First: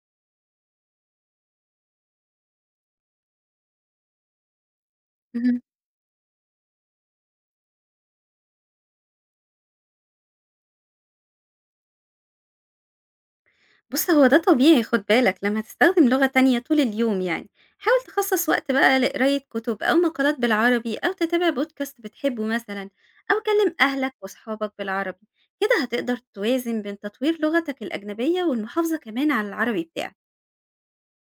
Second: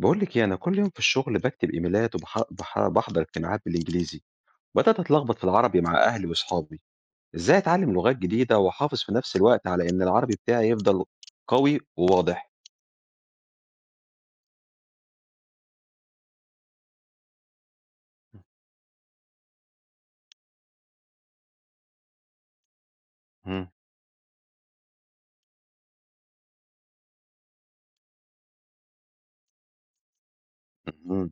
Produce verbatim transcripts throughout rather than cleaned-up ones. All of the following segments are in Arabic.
بقول لك ايه انا كل يوم في الشغل بكتب ايميلات وبحضر اجتماعات بالانجليزي. بدات اتلخبط في اهم. العربي مع اهلي واصحابي. ازاي اتعلم لغات جديده واحافظ في نفس الوقت على ان العربي بتاعي يفضل قوي وواضح. بُص هو ده طبيعي خُد بالك لمّا تستخدم لغة تانية طول اليوم يعني، حاول تخصّص وقت بقى لقراية كُتب أو مقالات بالعربي أو تتابع podcast بتحبه مثلًا، أو مم. كلّم أهلك وأصحابك بالعربي، كده هتقدر توازن بين تطوير لغتك الأجنبية والمحافظة كمان على العربي بتاعك. مم.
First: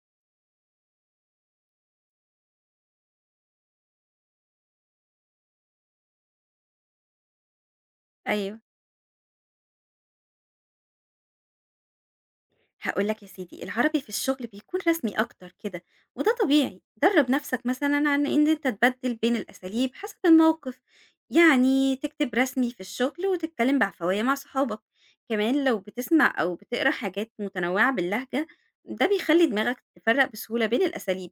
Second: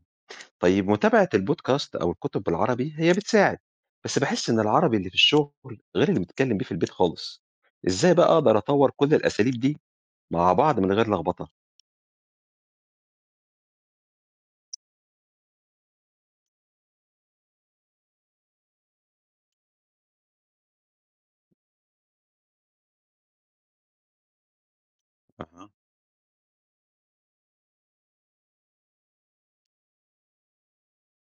طيب متابعه البودكاست او الكتب بالعربي هي بتساعد، بس بحس ان العربي اللي في الشغل غير اللي بتكلم بيه في البيت خالص. ازاي بقى اقدر أيوه. اطور كل الاساليب دي مع بعض من غير لخبطه. هاقول لك يا سيدي، العربي في الشغل بيكون رسمي أكتر كده، وده طبيعي، درّب نفْسك مثلًا عن إن أنت تبدّل بين الأساليب حسب الموقف، يعني تكتب رسمي في الشغل وتتكلم بعفوية مع صحابك، كمان لو بتسمع أو بتقرا حاجات متنوعة باللهجة، ده بيخلّي دماغك تفرّق بسهولة بين الأساليب.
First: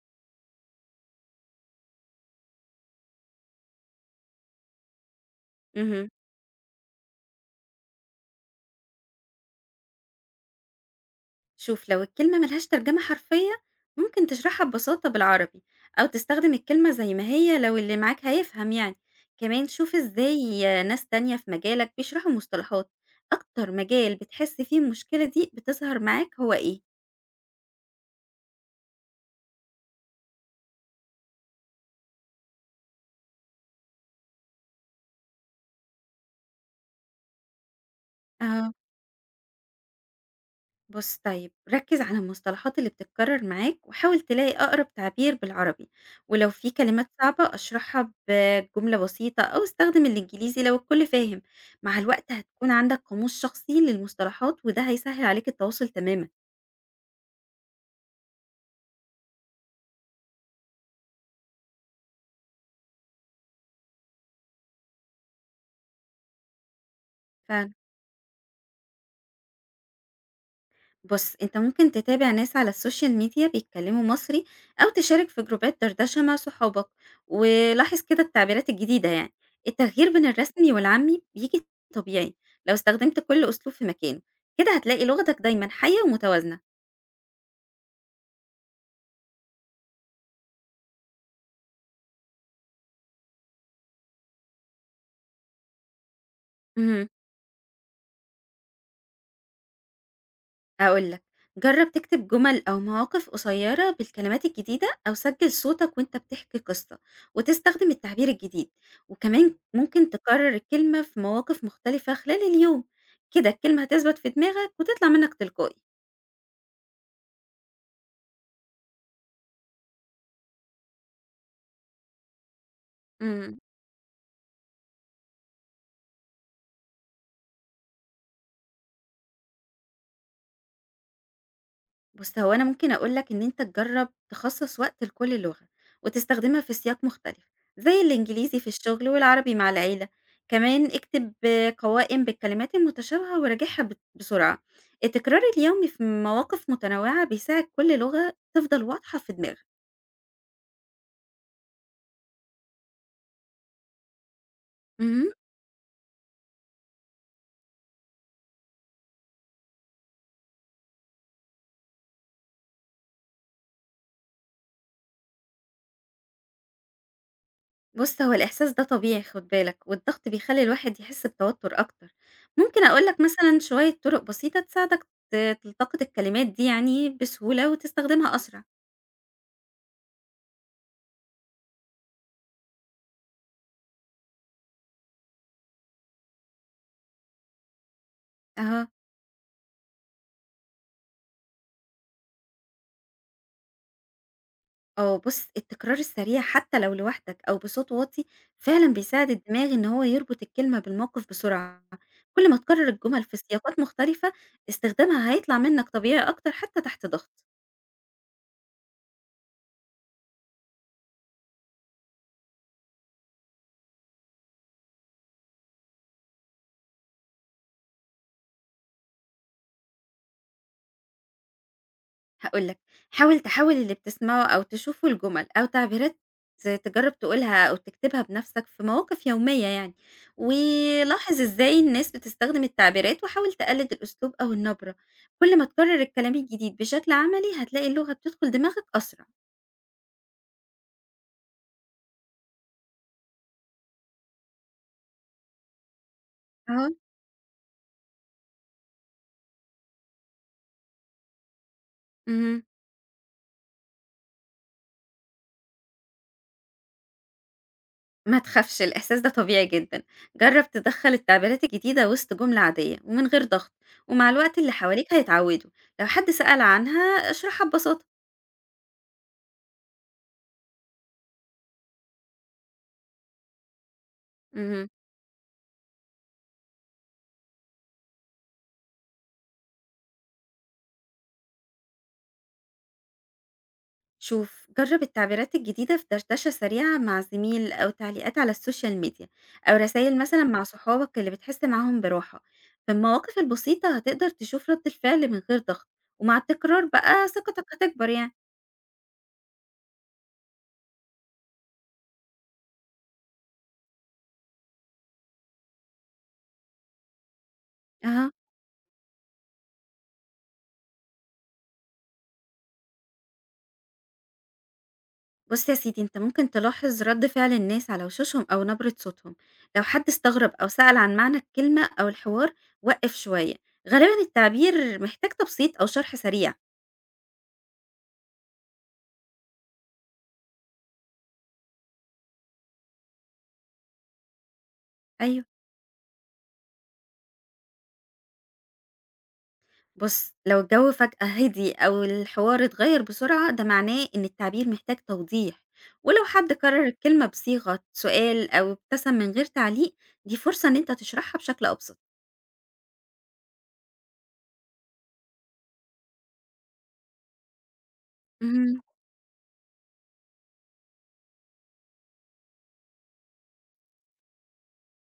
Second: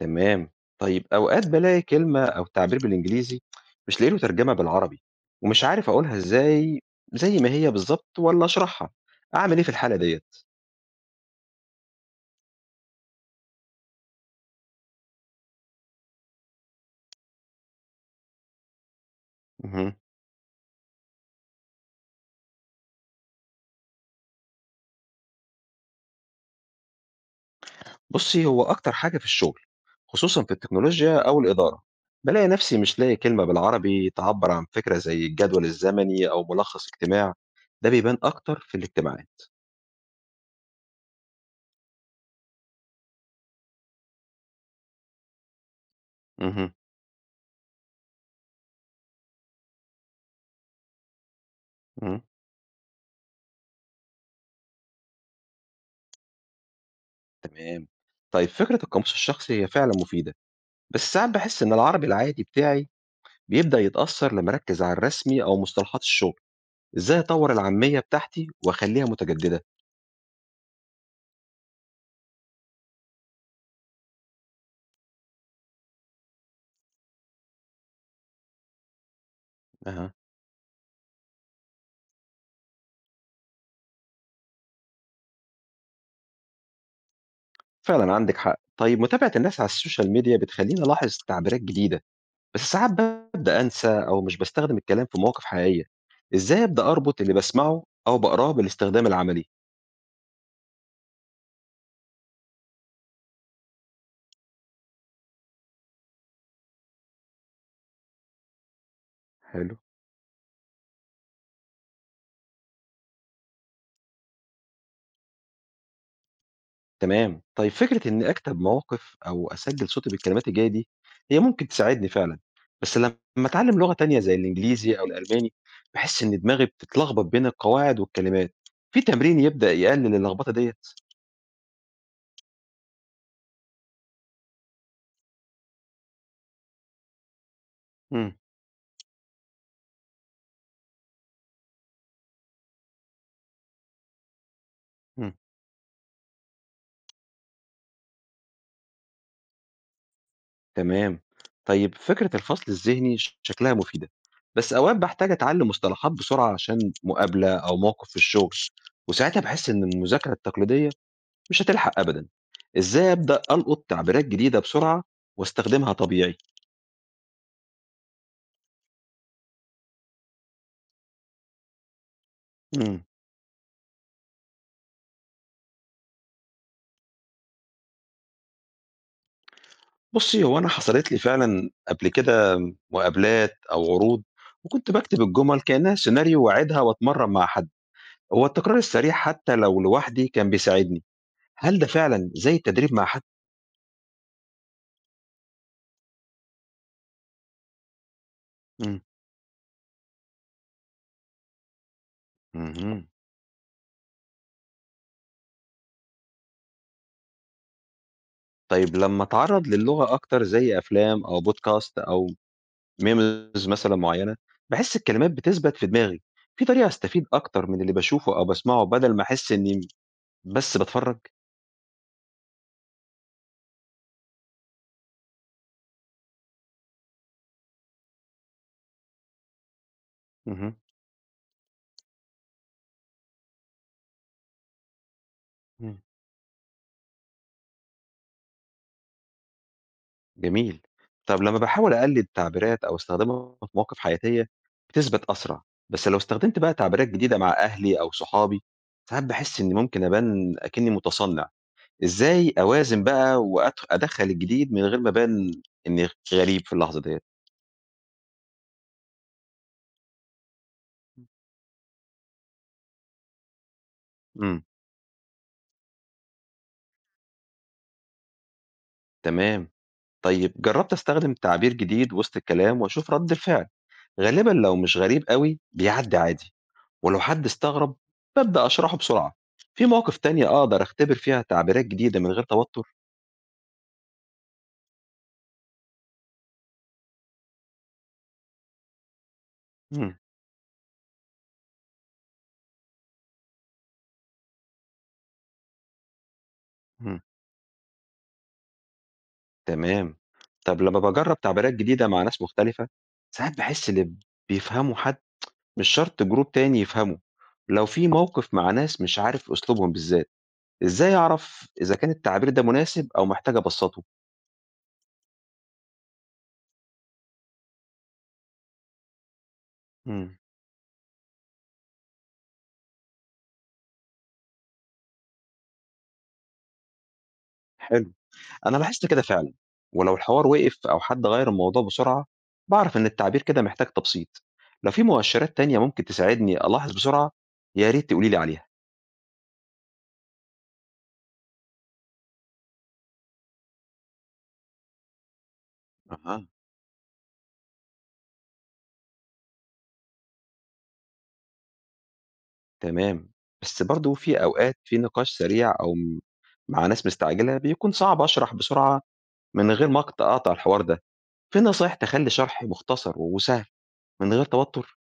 تمام. طيب أوقات بالاقي كلمة أو تعبير بالإنجليزي مش لاقي له ترجمة بالعربي ومش عارف اهم. أقولها إزاي، زي ما هي بالظبط ولا أشرحها. أعمل إيه في الحالة ديّة؟ شوف لو الكلمة ملهاش ترجمة حرفية ممكن تشرحها ببساطة بالعربي أو تستخدم الكلمة زي ما هي لو اللي معاك هيفهم يعني كمان اهم. شوف ازاي ناس تانية في مجالك بيشرحوا مصطلحات. أكتر مجال بتحس فيه المشكلة دي بتظهر معاك هو ايه؟ بُصّي، هو أكتر حاجة في الشغل، خصوصًا في التكنولوجيا أو الإدارة، بالاقي نفسي مش لاقي كلمة بالعربي تعبّر عن فكرة زي الجدول الزمني أو ملخص اجتماع، ده بيبان أكتر في الاجتماعات. بُص طيب، ركّز على المصطلحات اللي بتتكرر معاك، وحاول تلاقي أقرب تعبير بالعربي، ولو في اهم، كلمات صعبة اشرحها بجملة بسيطة أو استخدم الإنجليزي لو الكل فاهم، مع إمم. الوقت هتكون عندك قاموس شخصي للمصطلحات وده هيسهل عليك التواصل تمامًا. تمام. طيب فكرة القاموس الشخصي هي فعلًا مفيدة، بس ساعات باحس إن العربي العادي بتاعي بيبدأ يتأثر لما أركز على الرسمي أو مصطلحات الشغل. إزاي أطور فعلًا. العامية بتاعتي وأخليها متجددة؟ بُص، أنت ممكن تتابع ناس على السوشيال ميديا بيتكلموا مصري أو تشارك في جروبات دردشة مع صحابك، ولاحظ كده التعبيرات الجديدة يعني. أها. التغيير بين الرسمي والعامي بييجي طبيعي لو استخدمت كل أسلوب في مكانه، كده هتلاقي لغتك دايمًا حية ومتوازنة. فعلا عندك حق. طيب متابعة الناس على السوشيال ميديا بتخليني ألاحظ تعبيرات جديدة، بس ساعات ببدأ أنسى أو مش بستخدم الكلام في مواقف حقيقية. إزاي أبدأ اهم. أربط اللي بسمعه أو بقراه بالاستخدام العملي؟ هاقول لك، جرّب تكتب جُمل أو مواقف قصيّرة بالكلمات الجديدة أو سجّل صوتك وأنت بتحكي قصّة وتستخدم التعبير الجديد، وكمان حلو. ممكن تكرّر الكلمة في مواقف مختلفة خلال اليوم، كده الكلمة هتثبت في دماغك وتطلع منّك تلقائي. تمام. طيب فكرة إنّي أكتب مواقف أو أسجّل صوتي بالكلمات الجاية دي، هي ممكن تساعدني فعلًا، بس لمّا إمم. أتعلّم لغة تانية زي الإنجليزي أو الألماني، باحس إن دماغي بتتلخبط بين القواعد والكلمات. في تمرين يبدأ يقلل اللخبطة ديّة؟ بُص، هو أنا ممكن أقول لك إن أنت تجرّب تخصّص وقت لكل لغة، وتستخدمها في سياق مختلف، زي إمم، الإنجليزي في الشغل والعربي مع العيلة، كمان اكتب قوائم بالكلمات المتشابهة وراجعها ب بسرعة، إمم. التكرار اليومي في مواقف متنوعة بيساعد كل لغة تفضل واضحة في دماغك. تمام. طيب فكرة الفصل الذهني ش شكلها مفيدة، بس أوقات باحتاج اهم. أتعلّم مصطلحات بسرعة عشان مقابلة أو موقف في الشغل، وساعتها باحس إن المذاكرة التقليدية مش هتلحق أبدًا. إزاي أبدأ ألقُط تعبيرات جديدة بسرعة واستخدمها طبيعي؟ بُص، هو الإحساس ده طبيعي خُد بالك، والضغط بيخلّي الواحد يحس بتوتر أكتر. ممكن إمم. أقول لك مثلًا شوية طُرق بسيطة تساعدك ت تلتقط الكلمات دي يعني بسهولة وتستخدمها أسرع. بُصّي، هو أنا حصلت لي فعلًا قبل كده مقابلات أو عروض وكنت باكتب الجُمل كإنّها سيناريو وأعيدها وأتمرّن مع حد. هو التكرار أهو. السريع حتى لو لوحدي كان بيساعدني. هل ده فعلًا زي التدريب مع حد؟ آه، بُص التكرار السريع حتى لو لوحدك أو بصوت واطي فعلًا إمم. بيساعد الدماغ إن هو يربط الكلمة بالموقف بسرعة، كل ما تكرر اهم. الجمل في سياقات مختلفة استخدامها هيطلع منك طبيعي أكتر حتى تحت ضغط. طيب لمّا أتعرّض للغة أكتر زي أفلام أو podcast أو memes مثلًا معيّنة، باحس الكلمات بتثبت في دماغي. في طريقة أستفيد أكتر من اللي باشوفه أو باسمعه بدل ما أحس إني بس باتفرّج؟ هاقول لك حاول تحول اللي بتسمعه أو تشوفه لجمل أو تعبيرات تجرب تقولها أو تكتبها بنفسك في مواقف يومية يعني، اهم، ولاحظ إزاي الناس بتستخدم التعبيرات وحاول تقلد الأسلوب أو النبرة، كل ما إمم. تكرر الكلام الجديد بشكل عملي هتلاقي اللغة بتدخل دماغك أسرع. جميل. طب لمّا باحاول أقلد تعبيرات أو أستخدمها في مواقف حياتية بتثبت أسرع، بس لو استخدمت بقى أهو، تعبيرات جديدة مع أهلي أو صحابي، ساعات باحس إني ممكن أبان أكني متصنع. إزاي اهم. أوازن بقى وأدخ أدخّل الجديد من غير ما أبان إني غريب في اللحظة ديّة؟ ما تخافش الإحساس ده طبيعي جدًا، جرّب تدخّل التعبيرات الجديدة وسط جملة عادية ومن غير ضغط، ومع الوقت إمم، اللي حواليك هيتعودوا، لو حد سأل عنها اشرحها ببساطة. تمام. طيب جربت استخدم تعبير جديد وسط الكلام واشوف رد الفعل، غالبا لو اهم. مش غريب قوي بيعدي عادي، ولو حد استغرب ببدأ اشرحه بسرعة. في مواقف تانية اقدر اختبر فيها تعبيرات جديدة من غير توتر؟ شوف، جرّب التعبيرات الجديدة في دردشة سريعة مع زميل أو تعليقات على السوشيال ميديا أو مم. رسايل مثلًا مع صحابك اللي بتحس معاهم براحة، في المواقف البسيطة هتقدر تشوف رد الفعل من غير ضغط، ومع التكرار مم. بقى ثقتك هتكبر يعني. تمام. طب لما بجرب تعبيرات جديدة مع ناس مختلفة ساعات بحس اللي بيفهموا حد مش شرط جروب تاني يفهمه. لو في أها. موقف مع ناس مش عارف اسلوبهم بالذات، ازاي اعرف اذا كان التعبير ده مناسب او محتاج ابسطه؟ بُص يا سيدي، أنت ممكن تلاحظ رد فعل الناس على وشوشهم أو نبرة صوتهم، لو حد مم. استغرب أو سأل عن معنى الكلمة أو الحوار وقّف شوية، غالبًا التعبير محتاج تبسيط أو شرح سريع. حلو. أنا لاحظت كده فعلًا، ولو الحوار وقف أو حد غيّر الموضوع بسرعة، باعرف إن التعبير كده محتاج تبسيط. لو في أيوه، مؤشرات تانية ممكن تساعدني ألاحظ بسرعة، يا ريت تقولي لي عليها. بُص لو الجو فجأة هدي أو الحوار اتغير بسرعة ده معناه إن التعبير محتاج توضيح، ولو أها. حد كرر الكلمة بصيغة سؤال أو ابتسم من غير تعليق، دي فرصة إن أنت تشرحها بشكل أبسط. تمام، بس برضه في أوقات في نقاش سريع أو م مع ناس مستعجلة بيكون صعب أشرح اهم. بسرعة من غير ما أقط أقطع الحوار ده. في نصايح تخلّي شرحي مختصر وسهل من غير توتر؟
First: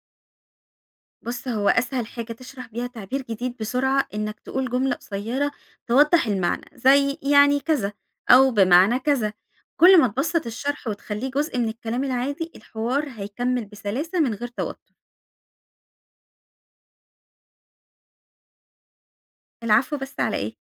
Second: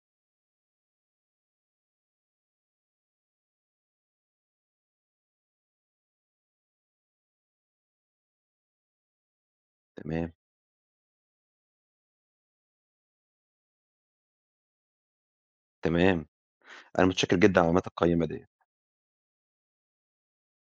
بُص، هو أسهل حاجة تشرح بيها تعبير جديد بسرعة إنك تقول جملة قصيرة توضّح المعنى، زي يعني كذا أو بمعنى كذا. كل ما تمام، تبسّط الشرح وتخلّيه جزء من الكلام العادي، الحوار هيكمّل بسلاسة من غير توتر. تمام. أنا متشكر جدًا على المعلومات القيّمة ديّة. العفو، بس على إيه؟